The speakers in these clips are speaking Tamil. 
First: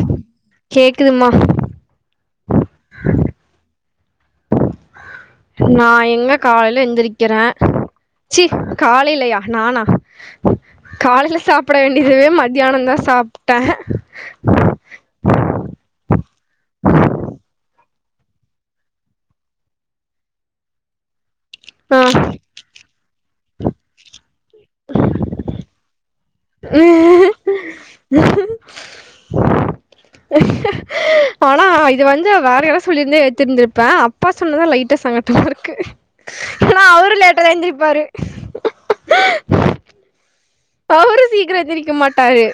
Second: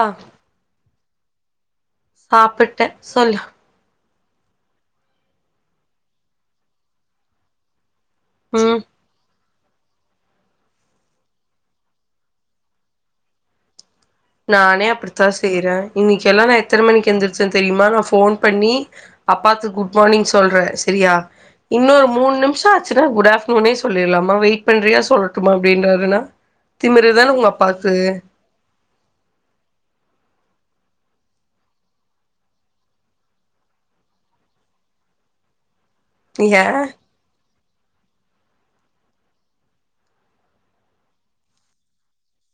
ஆ கேக்குதுமா சாப்பிட்ட சொல்லு நா எங்க காலைய்ல எந்திரிக்கிறே ச்சி ம் கால் இல்லையா நானா காலைய்ல சாப்பட வேண்டியதுவே மத்யானம் தா சாப்ட்டே நானே அப்டித்தா செய்றே இன்னிக் எல்லா நா எத்தன மணிக் எந்திரிச்சே தெரியுமா நா ஃபோன் பண்ணி அப்பாத்து குட் மானிங் சொல்றே செரியா ஆ இன்னொரு மூண் நிம்ஷோ ஆச்சுன்னா குட் ஆஃப் உனே சொல்லிர்லாமா வெய்ட் பண்றியா சொல்லட்டுமா அப்டின்றாறுன்னா திமிருதான் உங்க அப்பா உ அஹ ஆனா இது வந்து வேற யாராவ் சொல்லிர்ந்தே ஏத்திந்திருப்பே அப்பா சொன்னதா லைட்டா சங்கட்டமா ருக்கு ஏ ஏன்னா அவ்ரு லேட்டாதா எந்திரிப்பாரு அவ்ரு சீக்கிர எந்திரிக்க மாட்டாரு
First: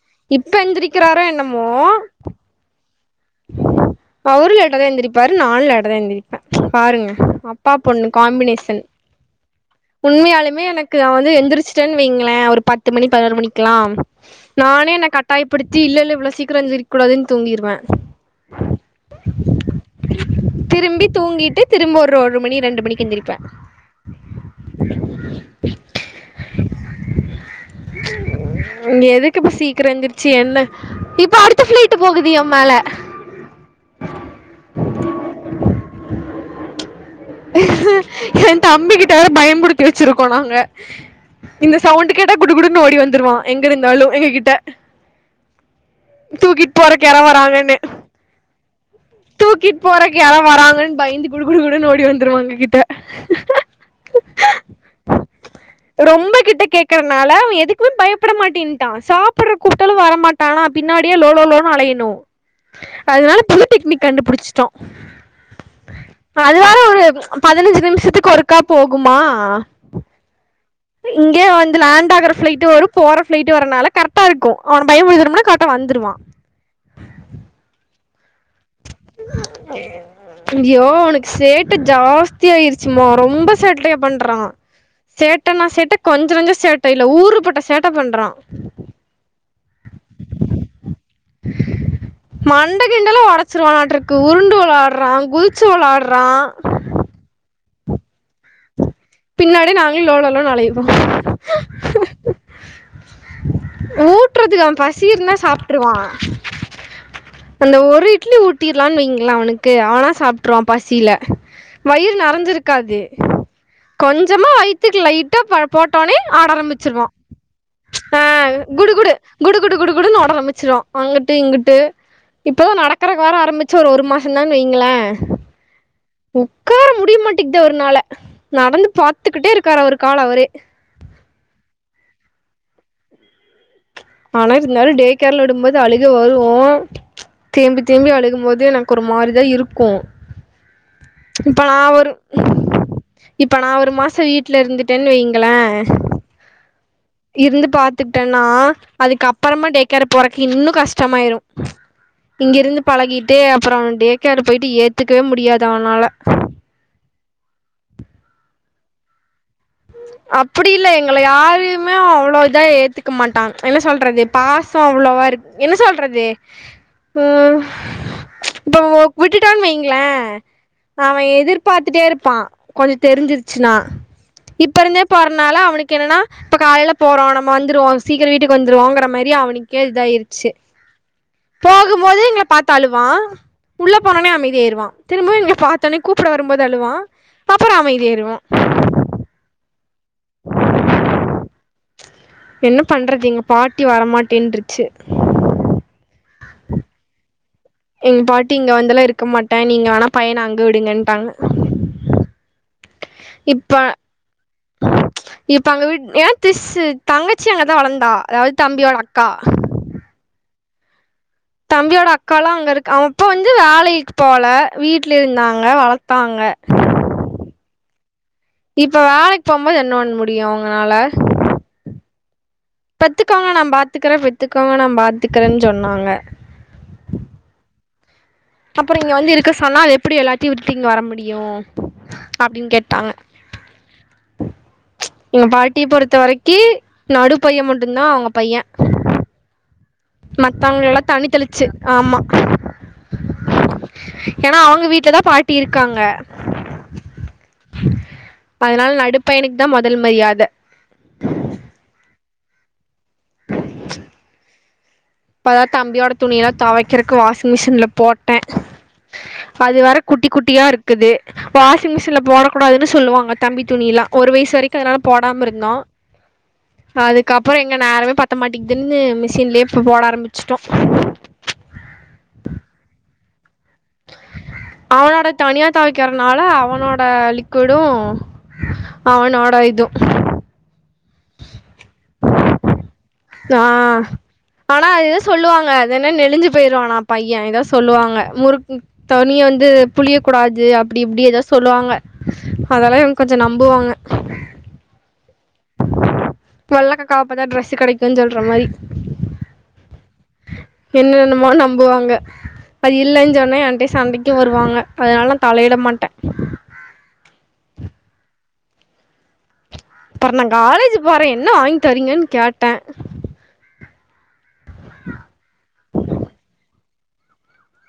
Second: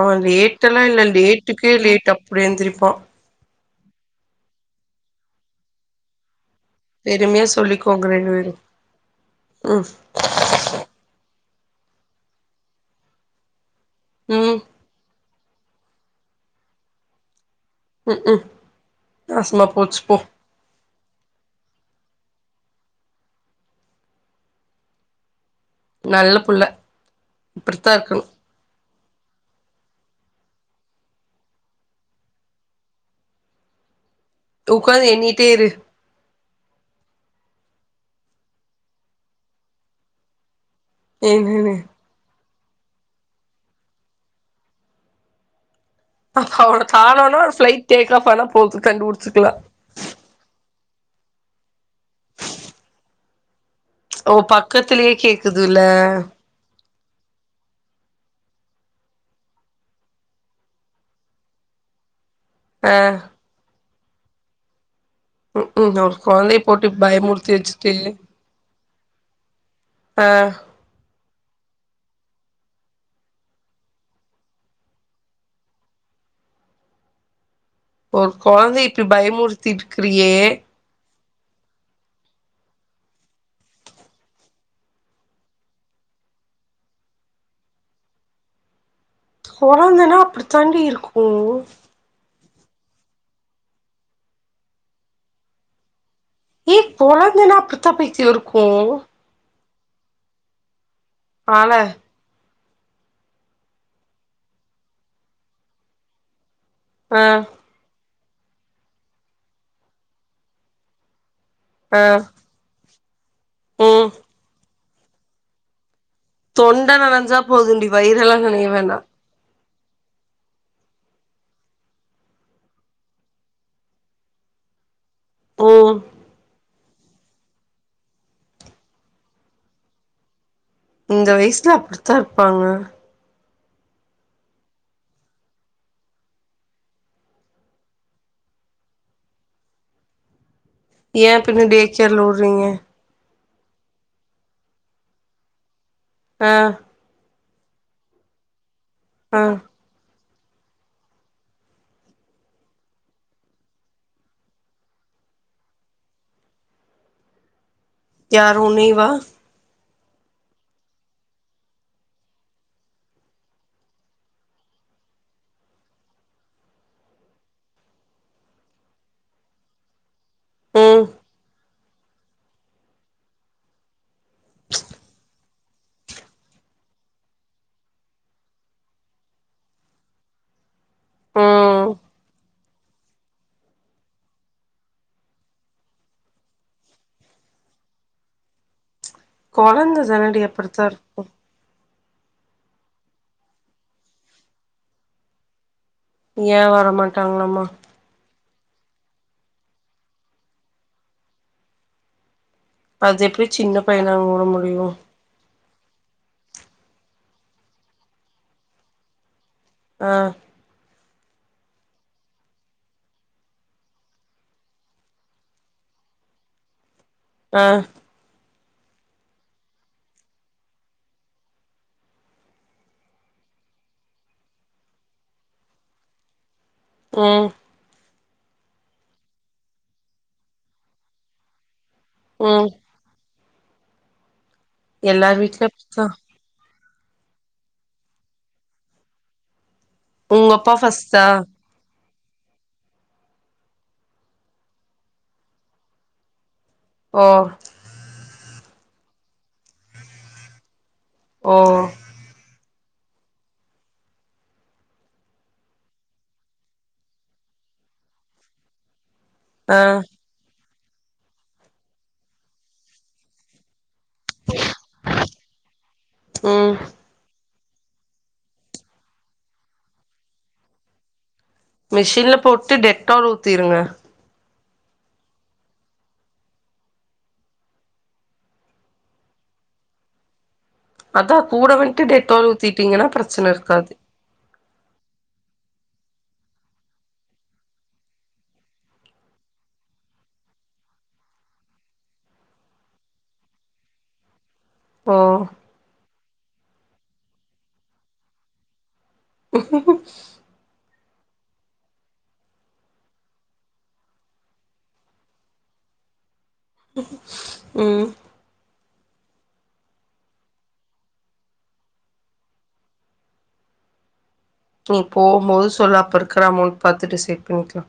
அவன் இப்ப ரேட்டல்லா இல்லல் எந்திரிக்கிறாரோ லேட்டுக்கே லேட் அப்டி எந்திரிப்பா அவ்ரு லேட்டாதா எந்திரிப்பாரு நானு லேட்டாதா எந்திரி ப பாருங்க பெருமையா அப்பா பொண்ணு சொல்லிக்கோங்க ரெண்டு பேரு காம்பினேஷன் ம் உண்மையாலுமே எனக் ஆ வந்து எந்திரிச்ட்டென் வைங்களே ஒரு பத்து மணி பதினோரு மணிக்குலாம் ம் நானே என கட் ட்டாய்ப்படுத்தி இல்லல்லே இவ்ளோ சீக்கிர எந்திரிக்கூடாதுன் தூங்கீர்வே ம் ம் நாசமா போச்சு போ திரும்பி தூங்கிட்டு திரும்ப ரோரு மணி ரெண்டு மணிக் எந்திரிப்பே நல்ல புள்ள இப்படித்தா இர்க்கண் இங்க எதுக்கு இப்ப சீக்கிரோ எந்திருச்சு என்ன இப்ப அடுத்த ஃபிளைட்டு போது எ மேல உக்காந்து எண்ணிட்டே இரு எ தம்பிகிட்ட வேற பயம்முறுத்தி வச்சிருக்கோம் நாங்க என்னன்னு இந்த சவுண்டுக்கு கேட்டா குடு குடுன்னனு ஓடி வந்துருவா எங்க இருந்தாலு எங்க கிட்ட தூக்கிட்டு அவன போற கெற காணேனா வராங்கன்னு ஃபிளைட் டேக் ஆஃப் ஆனா போதும் கண்டுபிடிச்சுக்கலாம் தூக்கிட்டு போறக்கு யாரோ வராங்கன்னு பயந்து குடு குடுகுடுன்னு ஓடி வந்துருவா எங்க கிட்ட அவ பக்கத்துலயே கேக்குதுல்ல அதுனால எதுக்குமே பயப்பட மாட்டேன்டா சாப்ற கூப்ட்டாலு வர மாட்டா பின்னாடியே லோ லோன்னு அலையணும் ஆ அதனால புதுடெக்னிக் கண்டுபிடிச்சுட்டோ உம்ம் ஒரு கொழந்தைய போட்டுட் பயப் பதினஞ்சு நிமிஷசத்க்கு ஒருக்கா போகுமா ஆ இங்க வந்து லேண்ட் ஆற ஃபிளைட்டு வரும் போற ஃபிளைட்டு வரனால கரெக்டா இருக்கும் அவன் பயம் முறுத்துன்னா கரக்ட்டா வந்துடுவா ஒரு குழந்தையை இப்டி பயமுறுத்தி இருக்குறியே யோ உனக் சேட்ட ஜாஸ்த்திய ஆயிச்சுமா ரொம்ப சேட்டய பண்றா சேட்டனா சேட்ட கொஞ்ச நஞ்சம் சேட்ட இல்ல ஊரு பட்ட சேட்ட பண்றா கொழந்தனா அப்டி தாண்டி இருக்கு மண்டை கிண்டல உடச்சிருவளாட்டு இருக்கு உருண்டு வெளாடுறா குதிச்சு வெளாடுறா கொழந்தனா அப்டி தா பைத்தியோ இருக்கு பின்னாடி நாங்க ஏ லோ லோனு அழைய போறோ ஆள ஊட்டுறதுக்கு அவே பசி இருந்தா சாப்ட்ருவா ஆ அந்த ஒரு இட்லி ஊட்டிர்லான்னு வைங்லே அவனுக்கு அவனா சாப்ட்ருவா பசியில ஆ வயிறு நெறஞ்சிருக்காது ம் கொஞ்சமா வயித்க்கு லைட்டா பத் போட்டோனே ஆட தொண்ட ஆரம்பிச்சிருவா நனஞ்சா போதுண்டி ஆ வயிறெல்லா நனைய குடு வேண்டா குடு குடு குடு குடு குடு ஓட ஆரம்பிச்சிவா அங்கிட்டு இங்கிட்டு இப்போ நடக்கறக்கு வேற ஆரம்பிச்சு ஒரு ஒரு மாசோ தானு வைங்களே உம் உக்கார முடிய மாட்டேங்குது அவரு நாள நடந்து பாத்துக்கிட்டே இருக்காரு அவரு கால அவரே இந்த வயசுல அப்டித்தா இருப்பாங்க ஆனா இருந்தாலும் டே கேர்ல விடும் போது அழுக வரு தேம்பி தேம்பி அழுக போது எனக்கு ஒரு மாரிதா இருக்கு ஏ இப்ப பின்ன நா டே ஒரு கேர்ல விடுறீங்க இப்ப நா ஒரு மாசோம் வீட்ல இருந்துட்டேன் வைங்களே ஆ இருந்து பாத்துக்கிட்டேனா அதுக்கு ஆ அப்றமா டேக் கேர்ல போறக்கு இன்னு கஷ்டமாயிரு இங்கிருந்து பழகிட்டு அப்றோ டேக்காரு போயிட்டு ஏத்துக்கவே முடியாது அவனால யாரு உன்னிவா [inaudible] அப்டி இல்ல எங்கள யாரையுமே அவ்ளோ இதா ஏத்துக்க மாட்டான் என்ன சொல்றது பாசம் அவ்ளோவா இருக்கு என்ன சொல்றது உம் இப்ப விட்டுடோன்னு வைய்ங்ளே ம் அவே எதிர்பாத்துட்டே இருப்பா கொஞ்சோ தெரிஞ்சிருச்சுனா இப்போ இருந்தே போறதுனால அவனுக்கு என்னன்னா இப்ப காலையில போறோ நம்ம வந்துருவோ சீக்கிர வீட்டுக்கு வந்துருவோங்கிற மாறி அவனுக்கே இதாயிருச்சு ம் போகும்போது எங்களை பாத்து அழுவான் உள்ள போனா ஒன்னையு அமைதி ஆயிருவா திரும்பவு எங்களை பாத்தோனே கூப்பிட வரும் போது அழுவா அப்பறோ அமைதியாயிருவா கொழந்த தானடி அப்டித்தா இருக்கு என்ன பண்றது எங்க பாட்டி வரமாட்டேன்றுச்சு ஏ வரமாட்டாங்களா மா எங்க பாட்டி இங்க வந்துல்லா இருக்க மாட்டே நீங்க வேனா பையன அங்க விடுங்கன் ட்டாங்க அது எப்டி இப்ப சின்ன பையனா அங்க விட முடியு இப்ப அங்க வீட் ஏ திஸ்ஸு தங்கச்சி அங்கதா வளர்ந்தா அதாவது தம்பியோட அக்கா ஆ தம்பியோட அக்காலா அங்க இருக்கு அவ அப்ப வந்து வேலக்கு போல வீட்ல இருந்தாங்க வளத் தாங்க ஆ இப்ப வேலக்கு போகும்போது என்ன பண்ண முடியு வவுங்கனால பெத்துக்கோங்க நா பாத்துக்கறே பெத்துக்கோக நா பாத்துக்கறேன்னு சொன்னாங்க ஆ அப்பறோ இங்க வந்து இருக்க சொன்னா அது எப்டி எல்லாத்தையு விட்டுட்டு இங்க வர முடியு ம் அப்டின்னு கேட்டாங்க எல்லார் எங்க வீட்லயு பாட்டிய அப்டித்தா பொறுத்த வரக்கி நடு பைய மட்டு தா அவங்க பையன் உங்க அப்பா மத்தவங்களேல்லா ஃபஸ்ட்டா தண்ணி தெளிச்சு ஆமா ஏனா அவுங்க வீட்டுல தா பாட்டி இருக்காங்க ஓ அதுனால நடுப்பயணுக்கு தா முதல் மரியாத ஓ இப்பத தம்பியோட துணியெல்லா துவைக்குறதுக்கு வாஷிங் மிஷின்ல போட்டே அது ஆ வரை குட்டி குட்டிய இருக்குது வாஷிங் மிஷினில் போடக்கூடாதுன்னு சொல்லுவாங்க தம்பி துணியிலா ஒரு வயசு வரைக்கு அதனால போடாம இருந்தோ ம் அதுக்கப் அப்பறோ எங்க நேரமே பத்த மாட்டிங்குதுன்னு மிஷின்லே இப்ப போட ஆரம்பிச்சுட்டோ மிஷின்ல போட்டு டெட்டால் ஊத்திருங்க அவனோடத தனியா துவைக்கிறதுனால அவனோட லிக்கிவிடு அவ நோட யிதும் அதா கூட வந்துட்டு டெட்டால் ஊத்திட்டீங்கன்னா பிரச் ஆ ஆனா ஏதோ சொல்லு வாங்க அது என்ன நெலிஞ்சு போயிருவான பையே எதவது சொல்லு வாங்க முரு தனிய வந்து புளிய கூடாது அப்டி இப்பிடி ஏதோ சொல்லுவாங்க அதெல்லா இவங்கா கொஞ்சோ நம்புவாங்க ஓ வெள்ள கக்கா பாத்தா ட்ரெஸ் கிடைக்குன் சொல்ற மாறி உ [inaudible] என்ன என்னமோ நம்புவாங்க அது இல்லைன் சொன்னே என்டையே சண்டைக்கு வருவாங்க அதனால நா தலையிட மாட்டே ம் அப்பற நா காலேஜ் போறே என்ன வாங்கி தரீங்கன்னு கேட்டே ம் போபோது சொல்லு அப்போ இருக்கிற அமௌண்ட் பாத்துட்டு செட் பண்ணிக்கலா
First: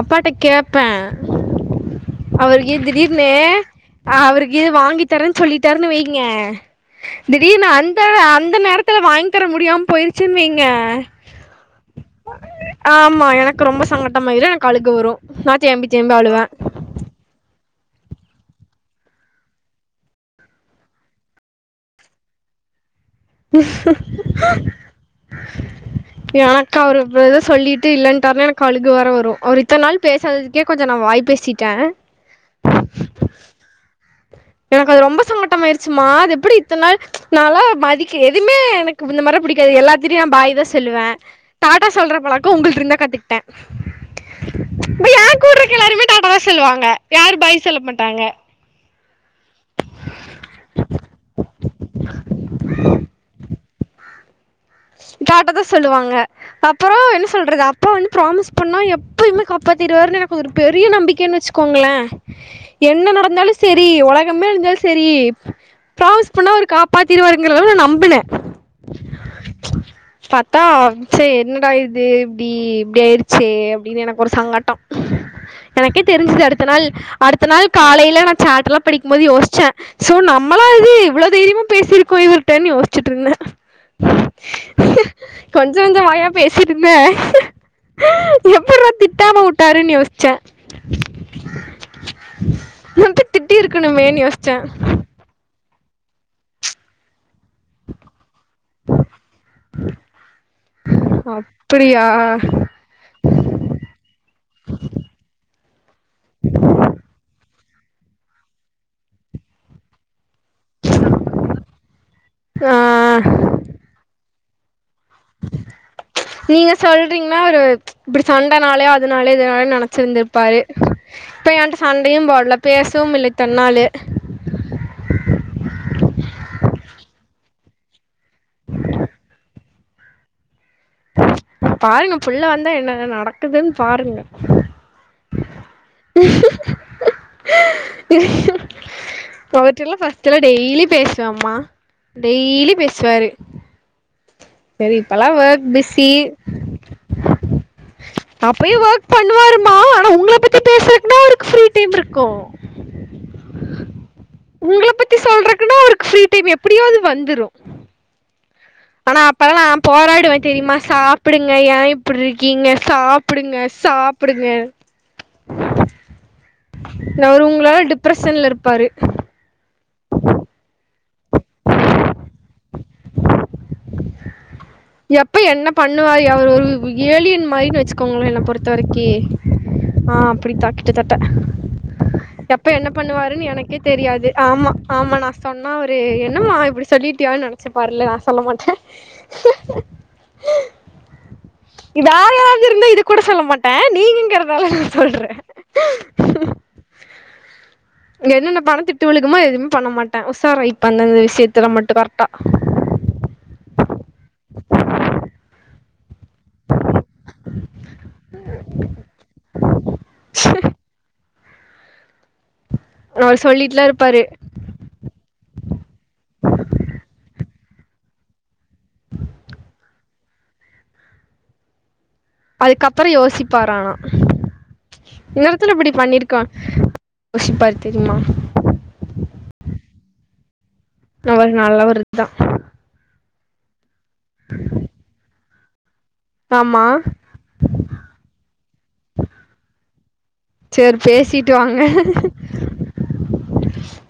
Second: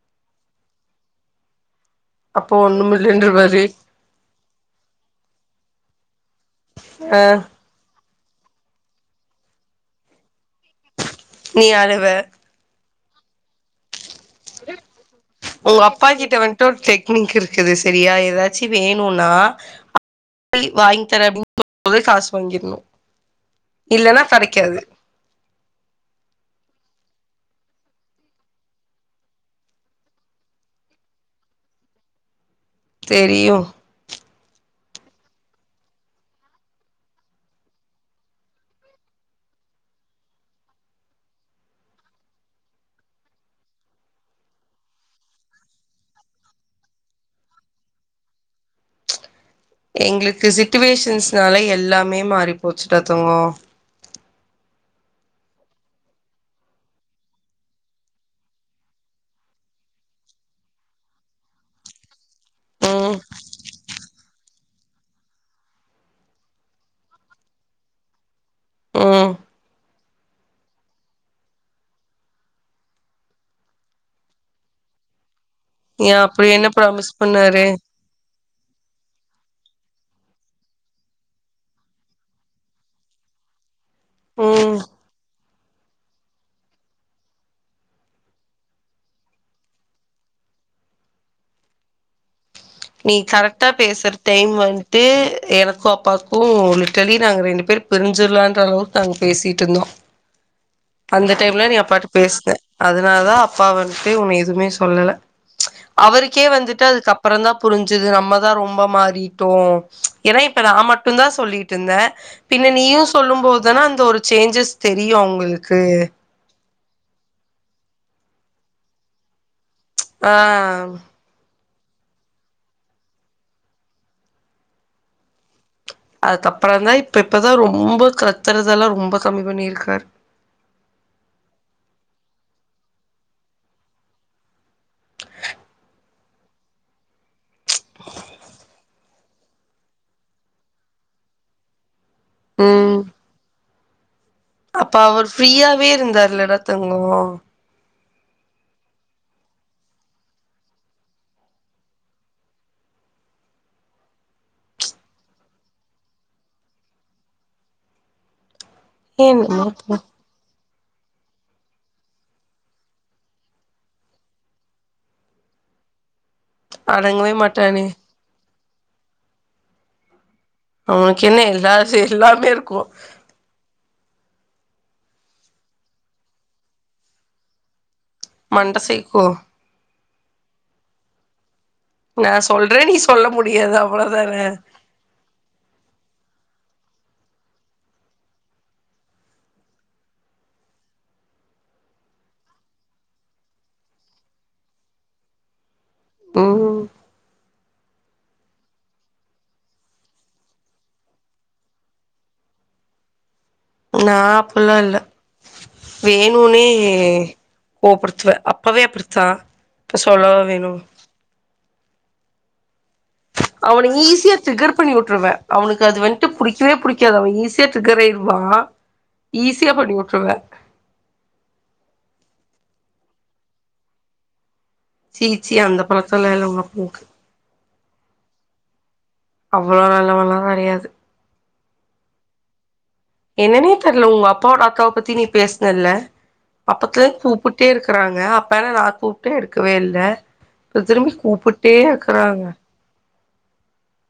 அப்பாட்ட கேப்பே அப்போ அவருகு திடீர்னு ஒண்ணுமில்லன்ற மாரி அவருக்கு வாங்கி தரேன் சொல்லிட்டார்னு வைங்க ஆ திடீர்னு அன் த அந்த நேரத்துல வாங்கி தர முடியாம போயிருச்சின் வைங்க நீ அழுவ ஆ ஆமா எனக்கு ரொம்ப சங்கட்டமாயிரு எனக்கு அழுக வரு நா தேம்பி தேம்பி அழுவ முன்னுக்கு இருக்குது சரியா ஏதாச்சி வேணுனா சரி வாங்கி தரே அப்பிடின்னும் போதே காசு வாங்கிருணு இல்லன்னா கெடைக்காது எனக்கு அவ்ரு ஏது சொல்லிட்டு இல்லன்டாருனா எனக்கு அழுக வேற வரு அவர் இத்த நாள் பேசாததுக்கே கொஞ்ச நா வாய் பேசிட்டே தெரியு எனக்கு அது ரொம்ப சங்கட்டமாயிடுச்சிமா அது எப்பிடி இத்த நாள் நாலா மதிக்க எதுவுமே எனக்கு இந்த மாரில புடிக்காது எல்லாத்திட்டயு நா பாய் தா சொல்லுவே டாட்டா சொல்ற பழக்கோ உங்கள்ட்ட இருந்தா கத்துக்கிட்டே இப்ப ஏ கூடுறக்க எல்லாருமே டாட்டா தா சொல்லுவாங்க யாரு பாய் சொல்லமாட்டாங்க எங்களுக்கு சிட்டுவேஷன்ஸ்னாலே எல்லாமே மாறி போச்சுடா தங்கோ காட்டதா சொல்லுவாங்க அப்புறோ என்ன சொல்றது அப்பா வந்து ப்ராமிஸ் பண்ணா எப்பயுமே காப்பாத்திருவாரு எனக்கு ஒரு பெரிய நம்பிக்கைன் வச்சு கோங்களே என்ன ம் நடந்தாலு சரி உலகமே அழிஞ்சாலு சரி ப்ராமிஸ் பண்ணா அவரு காப்பாத்தீருவாரங்குறனால நா நம்புனே ம் பாத்தா சே என்னடா இது இப்டி இப்டி ஆயிடுச்சே அப்டின்னு எனக்கு ஒரு சங்கட்டோ எனக்கே ஏ தெரிஞ்சுது அப்படி அடுத்த என்ன நாள் ப்ராமிஸ் அடுத்த நாள் பண்ணாரு காலைல நா சேட்டலா படிக்கும் போது யோஸ்ச்சே சோ நம்மளா இது இவ்ளோ தைரியமா பேசிருக்கோ இவர்கிட்டன் யோஸ்ச்சிட்டு இருந்தே ஓ கொஞ்சோ நஞ்சோ வாயா பேசிருந்தே எப்பிரா திட்டாம விட்டாருன் யோஸ்ச்சே நீ கரெட்டா பேசுற இருக்கணுமேன்னு டைம் யோசிச்சே வந்ட்டு எனக்கு அப்பாக்கு லிட்டலி நாங்க ரெண்டு பேரு பிரிஞ்சிர்லான்ற அளவுக்கு நாங்க பேசிட்டு இருந்தோ அந்த டைம்ல நீ அப்படியா அப்பாட்ட பேசுன அதனால தா அப்பா வந்ட்டு உன்ன எதுவுமே சொல்லல அவருக்கே வந்துட்டு அதுக்குப்றந்தா புரிஞ்சுது நம்மதா ரொம்ப மாறிட்டோ ஏனா நா மட்டுந்தா சொல்லிட்ருந்தே பின்ன நீயு சொல்லும் ஆ போ அதனா அந்த ஒரு சேஞ்சஸ் தெரியு அவங்களுக்கு நீங்க சொல்றீங்ன்னா இவ்ரு இப்டி சண்டனாலயோ அதனாலயே இதலா ஆ நெனச்சிருந்திருப்பாரு இப்ப என்ட சண்டையும் போட்ல பேசவும் இல்லை தன்னாலயே அதுக்கப்புறந்தா இப்ப இப்பதா ரொம்ப கத்துறதெல்லா ரொம்ப கம்மி பண்ணிருக்காரு பாருங்க நம் புள்ள வந்தா என்ன என்ன நடக்குதுன் பாருங்க உ [unintelligible] ஃபஸ்ட்டுலா டெய்லி பேசுவேம்மா டெய்லி ம் பேசுவாரு அப்ப சரி இப்பல்லா அவர் ஒர்க் ஃப்ரீயாவே பிஸி இருந்தாருலடா தங்கோ அப்பயு ஒர்க் பண்ணுவாருமா ஆனா உங்கள பத்தி பேசுறக்குன்னா அவருக்கு ஃப்ரீ டைம் இருக்கு உங்கள பத்தி சொல்றக்குன்னா அவருக்கு ஃப்ரீ டைம் எப்படியாவது வந்துரு ஆனா அப்பல்லா என்னமோ நா போ போராடுவே தெரியுமா சா சாப்பிடுங்க ஏ இப்படி இருக்கீங்க சாப்பிடுங்க சாப்பிடுங்கன்னு இ அடங்கவே அவரு உங்களால மாட்டானே டிப்ரஷன்ல இருப்பாரு உம் அவனுக்கு என்ன எல்லா எல்லாமே இருக்கு எப்ப என்ன பண்ணுவா அவரு ஒரு ஏலியன் மாரின்னு வெச்சுக்கோங்களே என்னை பொறுத்த மண்ட வரைக்கி சேக்கு ஆ அப்படி தா கிட்ட தட்ட நா எப்ப சொல்றே என்ன நீ சொல்ல பண்ணுவாருன்னு முடியாது எனக்கே தெரியாது அவ்ளோதான ஆமா ஆமா நா சொன்ன ஆனா அவரு என்னமா இப்படி சொல்லிட்டியான்னு நெனைச்சு பாருல நா சொல்ல மாட்டே இது வேர யாராவது இருந்தா இது கூட சொல்ல மாட்டே நீங்கிங்கிறதுதால நா சொல்றே ம் இங்க என்னென்ன பண்ணாத் திட்டு விழுக்குமோ எதுவுமே பண்ண மாட்டே உசாரா இப்ப அந்தந்த விஷயத்து மட்டு கரெக்டா நா அப்டில்லா இல்ல வேணுனே கோவ படுத்துவே அப்பவே அப்படிதா இப்ப சொல்லவா வேணு அவரு சொல்லிட்டுலா அவனுங்க இருப்பாரு ஈசியா ட்ரிக்கர் பண்ணி விட்டுருவே அவனுக்கு அது வண்டு புடிக்கவே புடிக்காது அவ ஈஸியா ட்ரிக்கர் ஆகிருவா ஈஸியா பண்ணிவிட்டுருவே அதுக்கப்புறோ யோசிப்பாரா சீ சீ இந்தடத்துல அந்த இப்படி பழக்கல்லா பண்ணிருக்கா இல்ல உங்க அப்பாவுக்கு யோசிப்பாரு தெரியுமா அவ்வளோ நல்லவன்ல்லா கெடையாது அவரு நல்லவருதா என்னன்னே தெரில உங்க அப்பாவோட அக்காவ பத்தி நீ பேசுனெல்ல ஆமா அப்பத்துலயே கூப்பிட்டே இருக்கறாங்க அப்பானா நா கூப்பிட்டே எடுக்கவே இல்ல இப்ப சேரி திரும்பி பேசிட்டு கூப்பிட்டே வாங்க இருக்குறாங்க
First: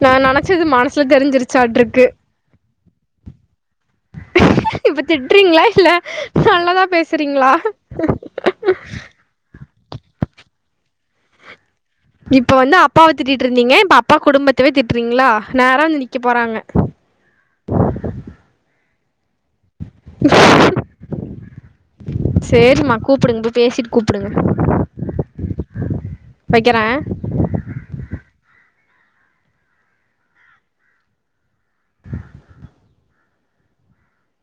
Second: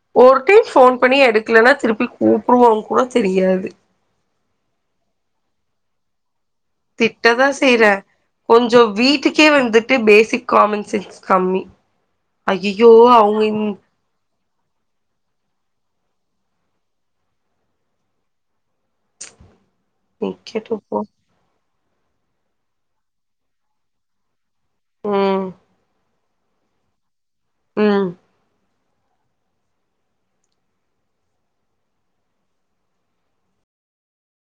நா ஒரு நெனச்சது டைம் போன் மனசுல பண்ணி எடுக்கலன்னா தெரிஞ்சிருச்சாட்ருக்கு திருப்பி கூப்பிடுவோங்க கூட தெரியாது இப்ப திட்டுறீங்களா இல்ல நல்லதா திட்டதா பேசுறீங்களா செய்யிறே கொஞ்சோ வீட்டுக்கே வந்துட்டு பேசிக் காமன் சென்ஸ் கம்மி இப்ப வந்து ஐயையோ அப்பாவ அவங்க இந் திட்டிட்டுருந்தீங்க இப்ப அப்பா குடும்பத்தவே திட்டுறீங்களா நேரா வந்து நிக்க போறாங்க நீ கேட்டு போ சேரிமா கூப்பிடுங்க போய் பேசிட்டு கூப்பிடுங்க ம் வெக்கிறே ம் [unintelligible]